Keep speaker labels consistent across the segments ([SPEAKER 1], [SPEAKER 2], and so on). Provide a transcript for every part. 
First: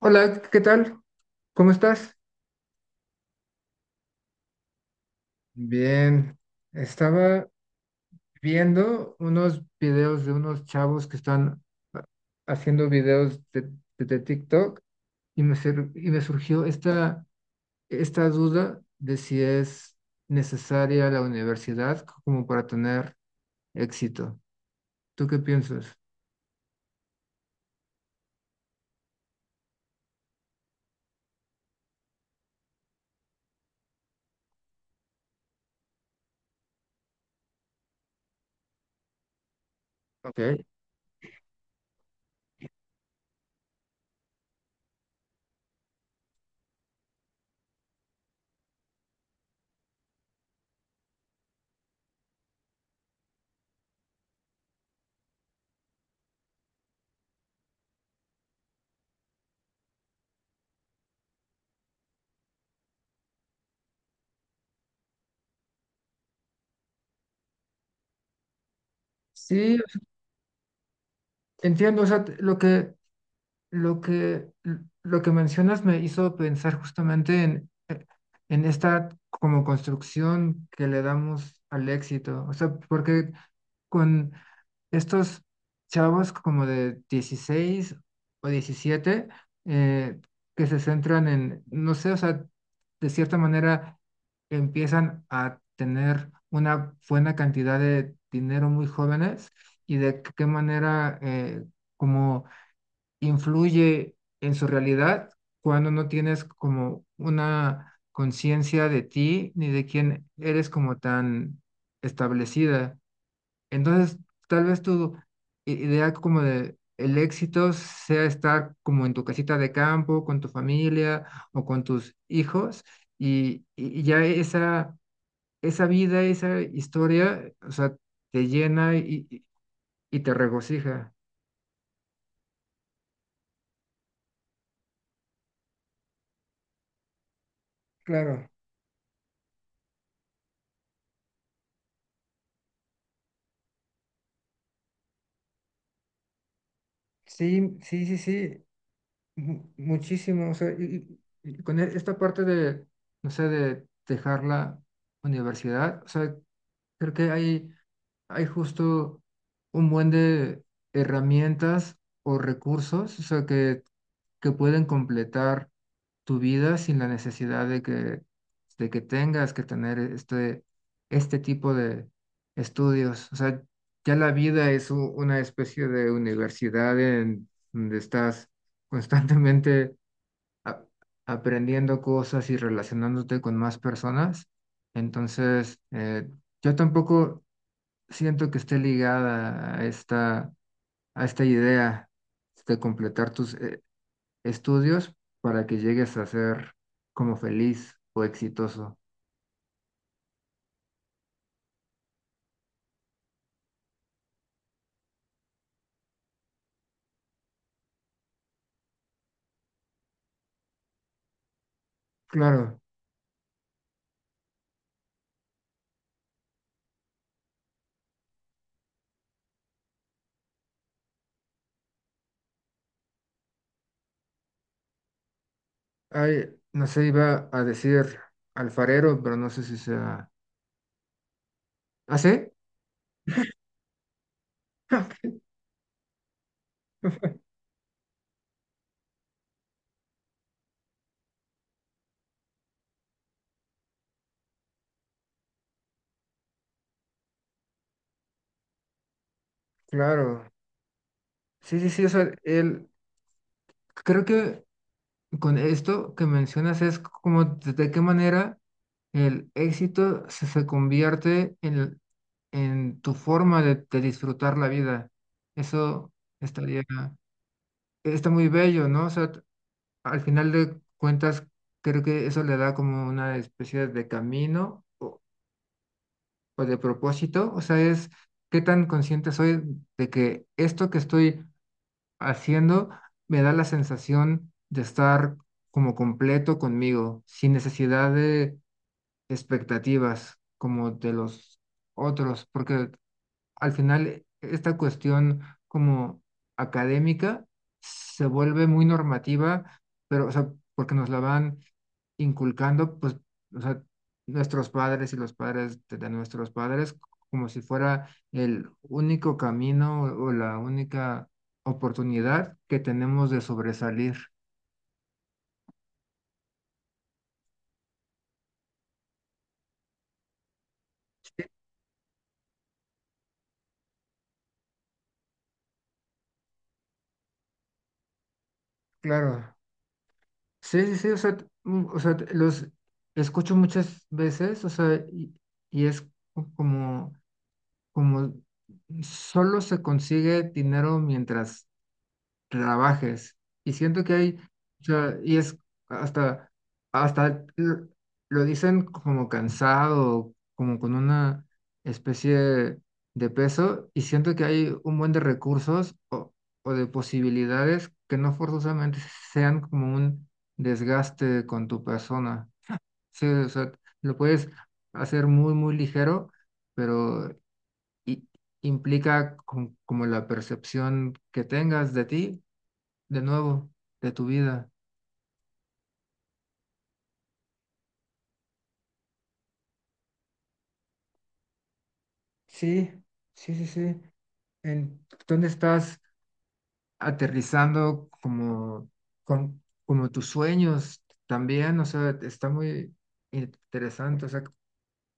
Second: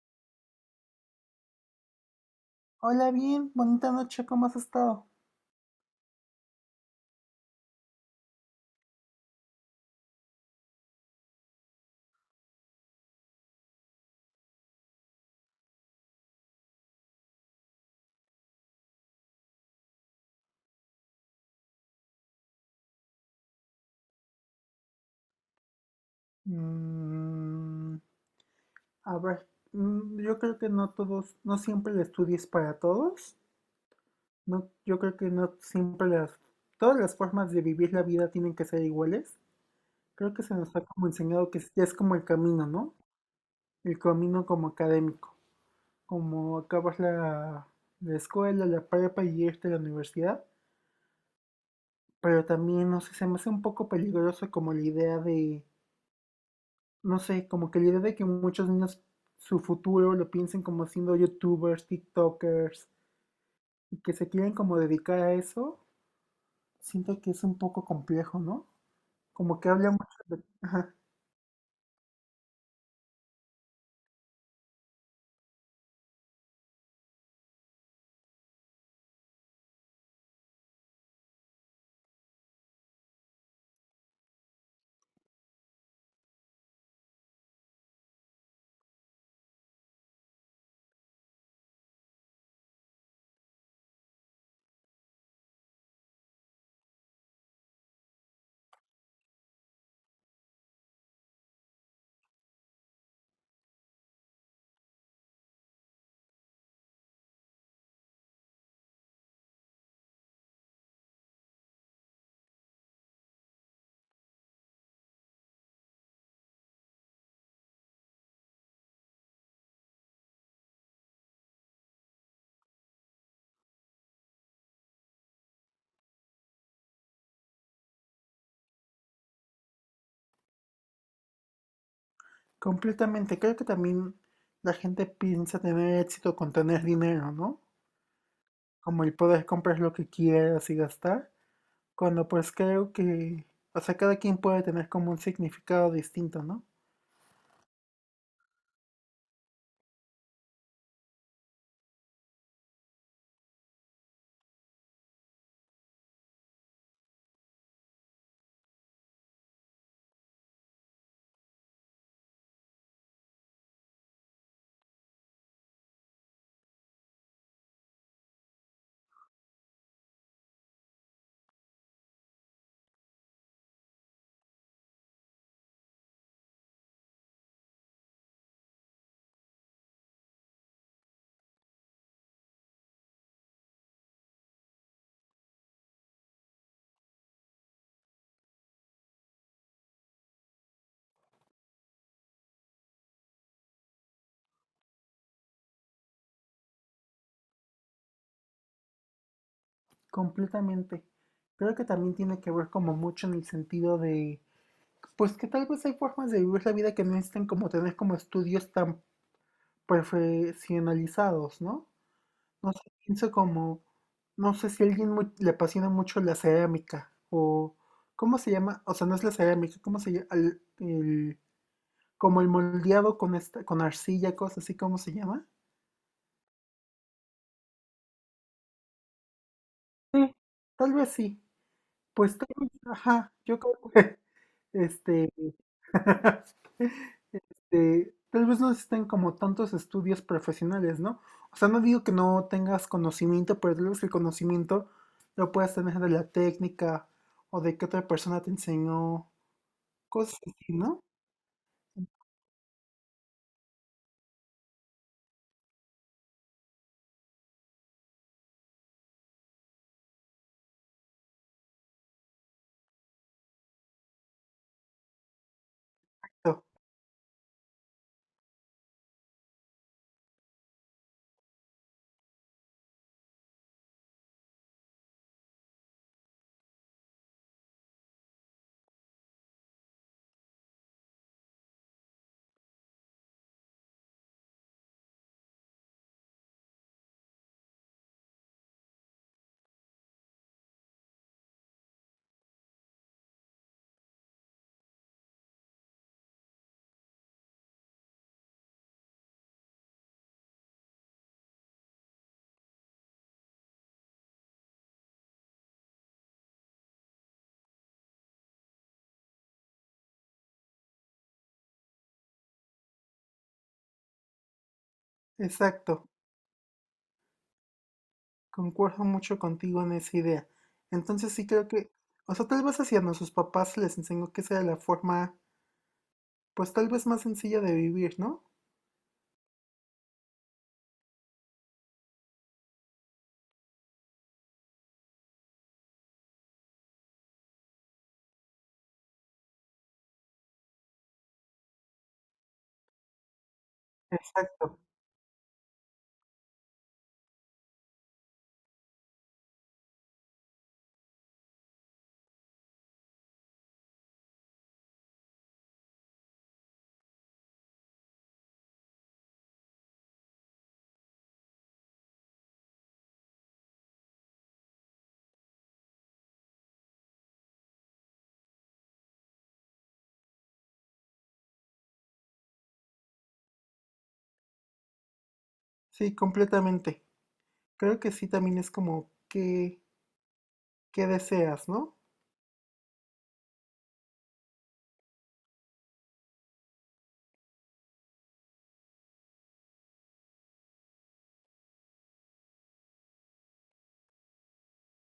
[SPEAKER 1] Hola, ¿qué tal? ¿Cómo estás?
[SPEAKER 2] Hola, bien, bonita noche, ¿cómo has estado?
[SPEAKER 1] Bien, estaba viendo unos videos de unos chavos que están ha- haciendo videos de TikTok y y me surgió esta duda de si es necesaria la universidad como para tener éxito. ¿Tú qué piensas?
[SPEAKER 2] Mm, a ver, yo creo que no siempre el estudio es para todos. No, yo creo que no siempre las, todas las formas de vivir la vida tienen que ser iguales. Creo que se
[SPEAKER 1] Ok.
[SPEAKER 2] nos ha como enseñado que ya es como el camino, ¿no? El camino como académico, como acabas la escuela, la prepa y irte a la universidad. Pero también, no sé, se me hace un poco peligroso como la idea de no sé, como que la idea de que muchos niños su futuro lo piensen como siendo youtubers, tiktokers, y que se quieren como dedicar a eso, siento que es un poco complejo, ¿no? Como que
[SPEAKER 1] Sí,
[SPEAKER 2] habla mucho de... Ajá,
[SPEAKER 1] entiendo, o sea, Lo que, lo que mencionas me hizo pensar justamente en esta como construcción que le damos al éxito. O sea, porque con estos chavos como de 16 o 17 eh, que se centran en, no sé, o sea, de cierta manera empiezan a tener una buena cantidad de dinero muy jóvenes y de qué manera como influye en su realidad cuando no tienes como una conciencia de ti ni de quién eres como tan establecida. Entonces, tal vez idea como de el éxito sea estar como en tu casita de campo, con tu familia o con tus hijos y ya esa vida, esa historia, o sea, te llena y te regocija.
[SPEAKER 2] completamente. Creo que también la gente piensa tener éxito con tener dinero, ¿no?
[SPEAKER 1] Claro,
[SPEAKER 2] Como el poder comprar lo que quieras y gastar, cuando pues creo que, o sea, cada quien puede tener como un significado distinto, ¿no?
[SPEAKER 1] sí. mu- muchísimo, o sea, y con esta parte de, no sé, de dejar la universidad, o sea, creo que hay justo un buen de herramientas o recursos, o sea, que pueden completar tu vida sin la necesidad de que tengas que tener este tipo de estudios. O sea, ya la vida es una especie de universidad en donde estás constantemente a- aprendiendo cosas y relacionándote con más personas. Entonces, yo tampoco siento que esté ligada a a esta idea de completar tus estudios para que llegues a ser como feliz o exitoso.
[SPEAKER 2] Completamente. Creo que también tiene que ver como mucho en el sentido de pues que tal vez hay formas de vivir la vida que no necesitan como tener como estudios tan profesionalizados, ¿no? No sé,
[SPEAKER 1] Claro,
[SPEAKER 2] pienso como, no sé si a alguien le apasiona mucho la cerámica o, ¿cómo se llama? O sea, no es la cerámica, ¿cómo se llama? Como el moldeado con esta, con arcilla, cosas así, ¿cómo se llama?
[SPEAKER 1] hay, no sé, iba a decir alfarero, pero no sé si sea...
[SPEAKER 2] Sí, tal vez sí.
[SPEAKER 1] ¿Ah, sí?
[SPEAKER 2] Pues tal vez, ajá, yo creo que, este, este, tal vez no existen como tantos estudios profesionales, ¿no? O sea, no digo que no tengas conocimiento, pero tal vez el conocimiento lo puedas tener de la técnica o de que otra persona te enseñó, cosas
[SPEAKER 1] Claro.
[SPEAKER 2] así, ¿no?
[SPEAKER 1] Sí, sí, sí, o sea, creo que con esto que mencionas es como de qué manera el éxito se convierte en tu forma de disfrutar la vida. Eso
[SPEAKER 2] Pero,
[SPEAKER 1] estaría, Está muy bello, ¿no? O sea, al final de cuentas, creo que eso le da como una especie de camino o de propósito. O sea, es qué tan consciente soy de que esto que estoy haciendo me da la sensación de estar como completo conmigo, sin necesidad de expectativas como de los otros, porque al final esta cuestión como académica se vuelve muy normativa, pero, o sea, porque nos la van inculcando, pues, o sea, nuestros padres y los padres de nuestros padres, como si fuera el único camino o la única oportunidad que tenemos de sobresalir.
[SPEAKER 2] exacto, concuerdo mucho contigo en esa idea. Entonces
[SPEAKER 1] Sí,
[SPEAKER 2] sí creo que, o sea, tal vez hacia nuestros papás se les enseñó que esa era la forma, pues tal vez más sencilla de vivir, ¿no?
[SPEAKER 1] claro. Sí, sí, sí, o sea, o sea, los escucho muchas veces, o sea, y es como como solo se consigue dinero mientras trabajes. Y siento que hay,
[SPEAKER 2] Exacto,
[SPEAKER 1] o sea, y es hasta, hasta lo dicen como cansado, como con una especie de peso, y siento que hay un buen de recursos o de posibilidades que no forzosamente sean como un desgaste con tu persona. Sí, o sea, lo puedes hacer muy, muy ligero pero i- implica como la percepción que tengas de ti, de nuevo, de tu vida.
[SPEAKER 2] sí, completamente. Creo que sí también es como que, qué deseas, ¿no?
[SPEAKER 1] Sí, sí, sí, sí. ¿En dónde estás aterrizando como tus sueños también? O sea, está muy interesante. O sea,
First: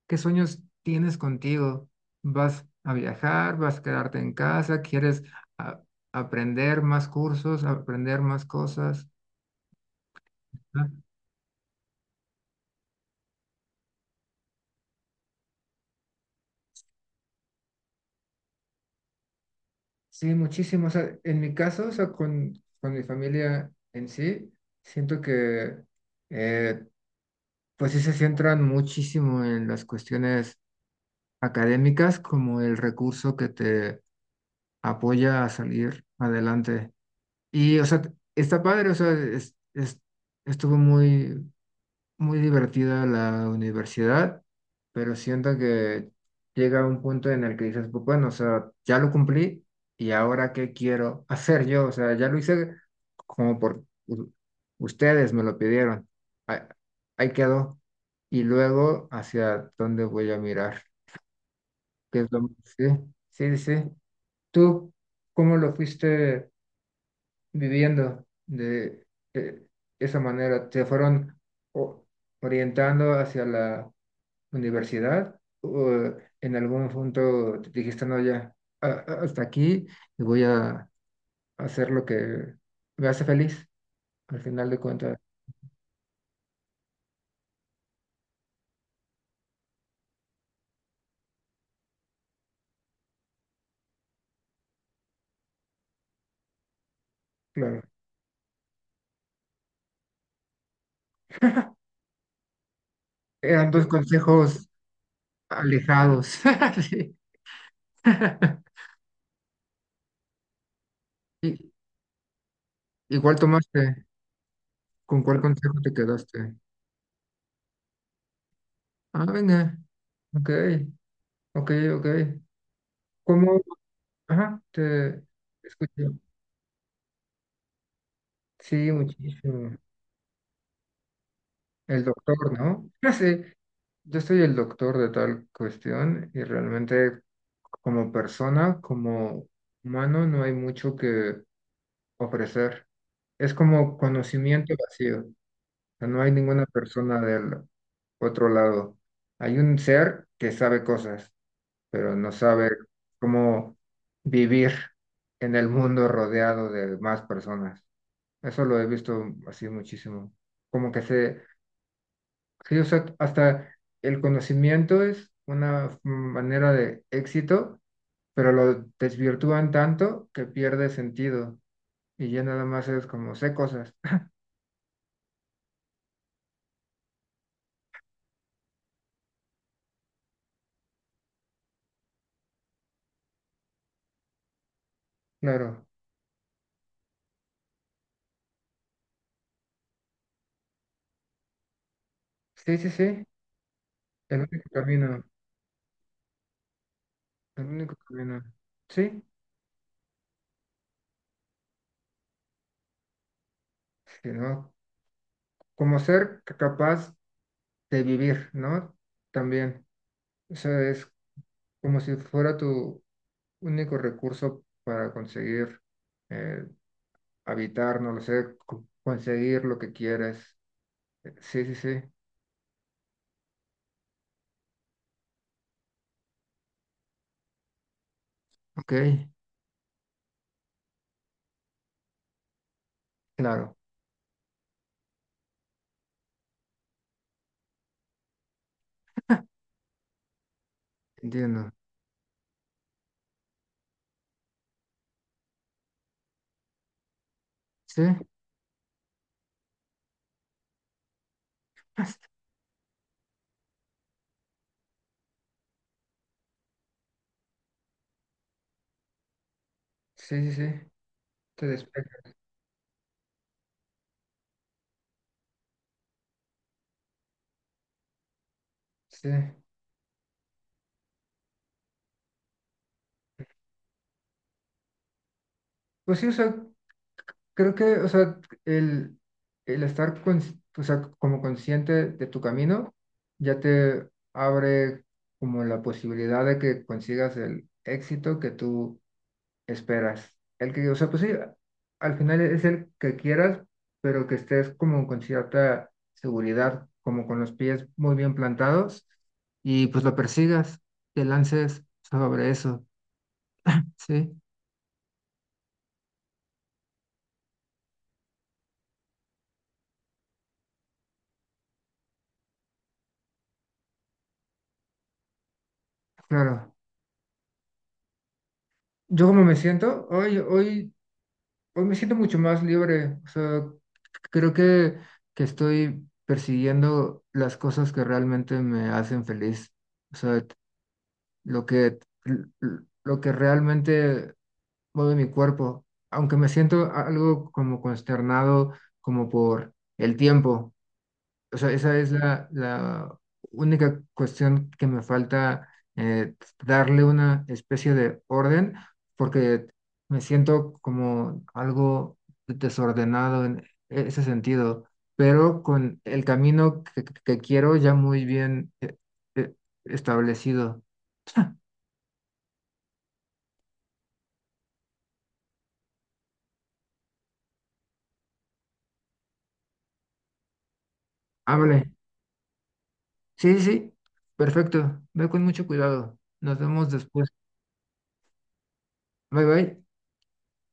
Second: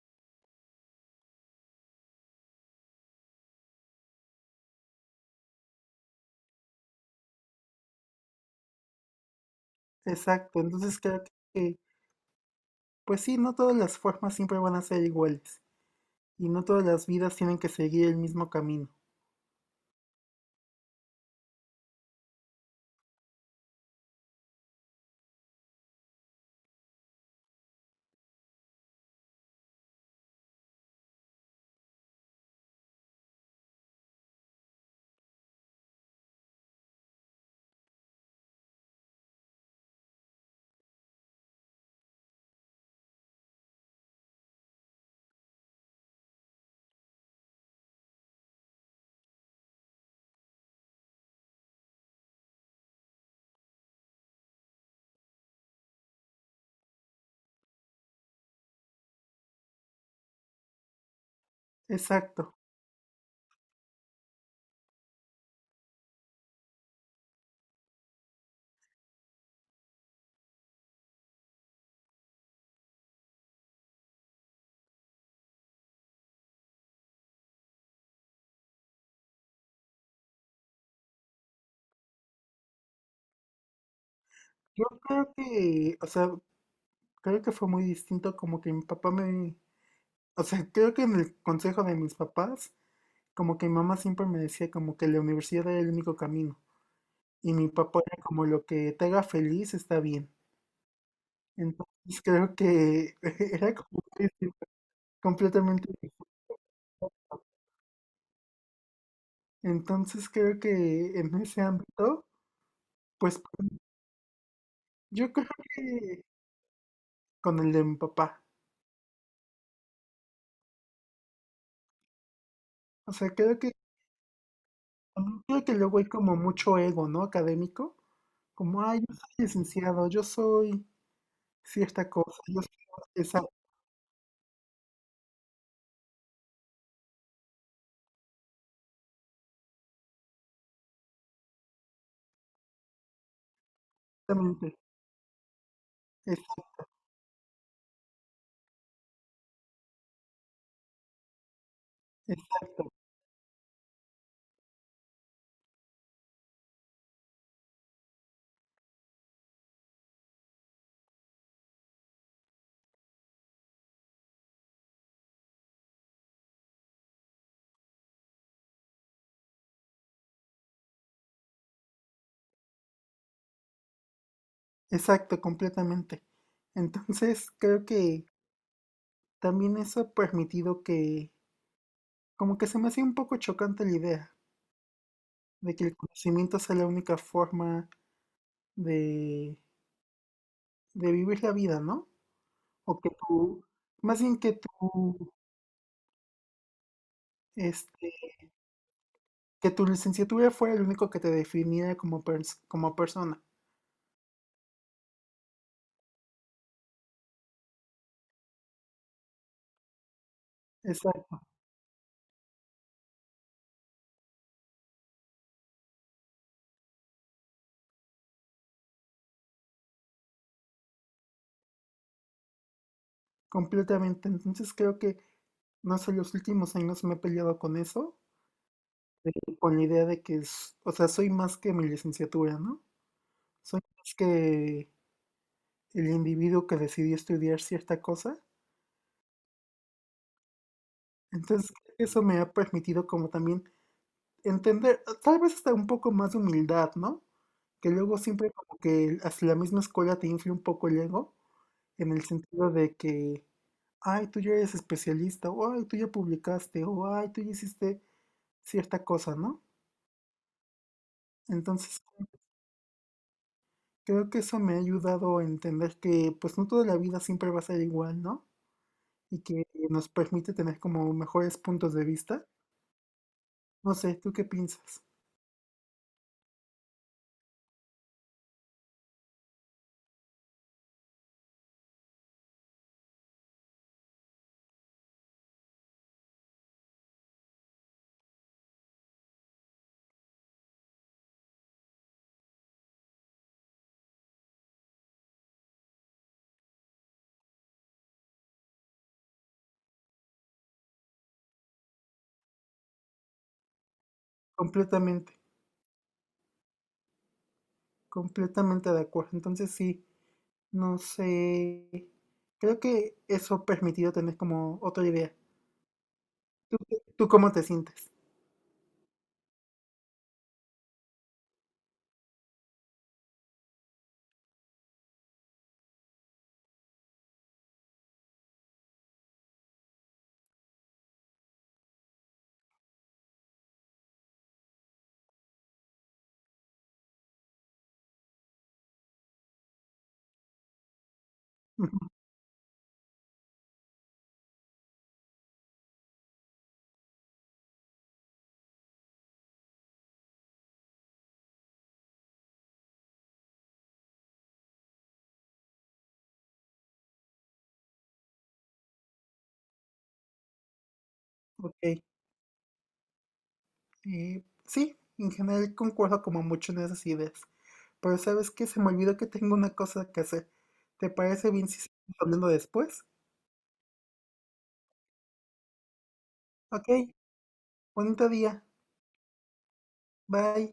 [SPEAKER 1] ¿qué sueños tienes contigo? ¿Vas a viajar? ¿Vas a quedarte en casa? ¿Quieres a- aprender más cursos, aprender más cosas?
[SPEAKER 2] Exacto, entonces creo que, pues sí, no todas las formas siempre van a ser iguales y no todas las vidas tienen que seguir el mismo camino.
[SPEAKER 1] Sí, muchísimo. O sea, en mi caso, o sea, con mi familia en sí, siento que, eh, pues sí se centran muchísimo en las cuestiones académicas como el recurso que te apoya a salir adelante. Y, o sea, está padre, o sea, estuvo muy, muy divertida la universidad, pero siento que llega un punto en el que dices, pues bueno, o sea, ya lo cumplí y ahora qué quiero hacer yo, o sea, ya lo hice como por ustedes me lo pidieron, ahí, ahí quedó. Y luego, ¿hacia dónde voy a mirar? ¿Qué es lo...
[SPEAKER 2] Exacto.
[SPEAKER 1] Sí, sí, sí. ¿Tú cómo lo fuiste viviendo de esa manera? ¿Te fueron... o- orientando hacia la universidad o en algún punto te dijiste, no, ya, hasta aquí y voy a hacer lo que me hace feliz? Al final de
[SPEAKER 2] Yo
[SPEAKER 1] cuentas,
[SPEAKER 2] creo que, o sea, creo que fue muy distinto como que mi papá me, o sea, creo que en el consejo de mis papás, como que mi mamá siempre me decía como que la universidad era el único camino y mi
[SPEAKER 1] claro,
[SPEAKER 2] papá era como lo que te haga feliz está bien. Entonces creo que
[SPEAKER 1] eran
[SPEAKER 2] era
[SPEAKER 1] dos
[SPEAKER 2] como que
[SPEAKER 1] consejos
[SPEAKER 2] completamente.
[SPEAKER 1] alejados. Sí.
[SPEAKER 2] Entonces creo que en ese
[SPEAKER 1] ¿Y,
[SPEAKER 2] ámbito,
[SPEAKER 1] igual
[SPEAKER 2] pues
[SPEAKER 1] tomaste? ¿Con
[SPEAKER 2] yo
[SPEAKER 1] cuál
[SPEAKER 2] creo
[SPEAKER 1] consejo te
[SPEAKER 2] que
[SPEAKER 1] quedaste?
[SPEAKER 2] con el de mi papá.
[SPEAKER 1] Ah, venga, ok, ok, ok.
[SPEAKER 2] O sea, creo
[SPEAKER 1] ¿Cómo?
[SPEAKER 2] que,
[SPEAKER 1] Ajá, te
[SPEAKER 2] mm, creo que luego
[SPEAKER 1] escucho.
[SPEAKER 2] hay como mucho ego, ¿no? Académico.
[SPEAKER 1] Sí,
[SPEAKER 2] Como, ay, yo soy
[SPEAKER 1] muchísimo.
[SPEAKER 2] licenciado, yo soy
[SPEAKER 1] El
[SPEAKER 2] cierta cosa,
[SPEAKER 1] doctor,
[SPEAKER 2] yo
[SPEAKER 1] ¿no? Sí,
[SPEAKER 2] soy...
[SPEAKER 1] yo soy el doctor de tal cuestión y realmente como persona, como humano, no hay mucho que ofrecer. Es como conocimiento
[SPEAKER 2] Exactamente,
[SPEAKER 1] vacío. O sea, no hay
[SPEAKER 2] ex-
[SPEAKER 1] ninguna persona del otro lado. Hay un ser que sabe cosas, pero no sabe
[SPEAKER 2] exacto,
[SPEAKER 1] cómo vivir en el mundo rodeado de más personas. Eso lo he visto así muchísimo. Como que se sí, o sea, hasta el conocimiento es una manera de éxito, pero lo desvirtúan tanto que pierde sentido y ya nada más es como sé cosas.
[SPEAKER 2] exacto, completamente. Entonces creo que también eso ha permitido que, como que se me hacía un poco chocante la idea de que
[SPEAKER 1] Claro.
[SPEAKER 2] el conocimiento sea la única forma de, de vivir la vida, ¿no?
[SPEAKER 1] Sí, sí,
[SPEAKER 2] O que
[SPEAKER 1] sí.
[SPEAKER 2] tú, más
[SPEAKER 1] El
[SPEAKER 2] bien que
[SPEAKER 1] único camino.
[SPEAKER 2] tú,
[SPEAKER 1] El único
[SPEAKER 2] este,
[SPEAKER 1] camino. Sí,
[SPEAKER 2] que tu licenciatura fuera el único que te definiera como, como persona.
[SPEAKER 1] sino como ser capaz de vivir, ¿no? También. O sea, es
[SPEAKER 2] Exacto,
[SPEAKER 1] como si fuera tu único recurso para conseguir eh, habitar, no lo sé, conseguir lo que quieres sí, sí, sí.
[SPEAKER 2] completamente. Entonces creo que, no sé, los últimos años me he peleado con eso,
[SPEAKER 1] Ok,
[SPEAKER 2] de- con la idea de que, o sea, soy más que mi licenciatura, ¿no?
[SPEAKER 1] claro,
[SPEAKER 2] Soy más que el individuo que decidió estudiar cierta cosa.
[SPEAKER 1] entiendo.
[SPEAKER 2] Entonces creo que eso me ha permitido como también entender, tal vez hasta un poco más de humildad, ¿no? Que
[SPEAKER 1] Sí,
[SPEAKER 2] luego siempre como que hasta la misma escuela te infla un poco el ego, en el sentido de que, ay, tú ya eres especialista, o ay, tú ya publicaste, o ay, tú ya hiciste cierta cosa, ¿no?
[SPEAKER 1] sí, sí, sí. Te
[SPEAKER 2] Entonces,
[SPEAKER 1] despeja.
[SPEAKER 2] creo que eso me ha ayudado a entender que pues no toda la vida siempre va a ser igual, ¿no?
[SPEAKER 1] Sí.
[SPEAKER 2] Y que nos permite tener como mejores puntos de vista. No sé, ¿tú qué piensas?
[SPEAKER 1] Pues sí, o sea, creo que, o sea, el, el estar o sea, como consciente de tu camino ya te abre como la posibilidad de que consigas el éxito que tú esperas. El que, o sea, pues sí, al final es el que quieras, pero que estés como con cierta seguridad, como con los pies muy bien plantados y pues lo persigas, te lances sobre eso, ¿sí?
[SPEAKER 2] Completamente, completamente de acuerdo. Entonces, sí, no sé. Creo que eso ha permitido tener como otra idea.
[SPEAKER 1] Claro.
[SPEAKER 2] ¿Tú, tú cómo te sientes?
[SPEAKER 1] Yo como me siento, hoy me siento mucho más libre, o sea, creo que estoy persiguiendo las cosas que realmente me hacen feliz, o sea, lo que, lo que realmente mueve mi cuerpo, aunque me siento algo como consternado, como por el tiempo. O sea,
[SPEAKER 2] Ujú,
[SPEAKER 1] esa es la única cuestión que me falta eh, darle una especie de orden, porque me siento como algo desordenado en ese sentido, pero con el camino que quiero ya muy bien eh, establecido.
[SPEAKER 2] ok. Eh, sí, en general concuerdo como mucho en esas ideas. Pero ¿sabes qué? Se me olvidó que tengo una cosa que hacer. ¿Te parece bien si
[SPEAKER 1] Hable.
[SPEAKER 2] seguimos hablando después?
[SPEAKER 1] Sí, sí, sí. Perfecto. Ve con mucho cuidado. Nos
[SPEAKER 2] Ok,
[SPEAKER 1] vemos después.
[SPEAKER 2] bonito día.
[SPEAKER 1] Bye, bye.
[SPEAKER 2] Bye.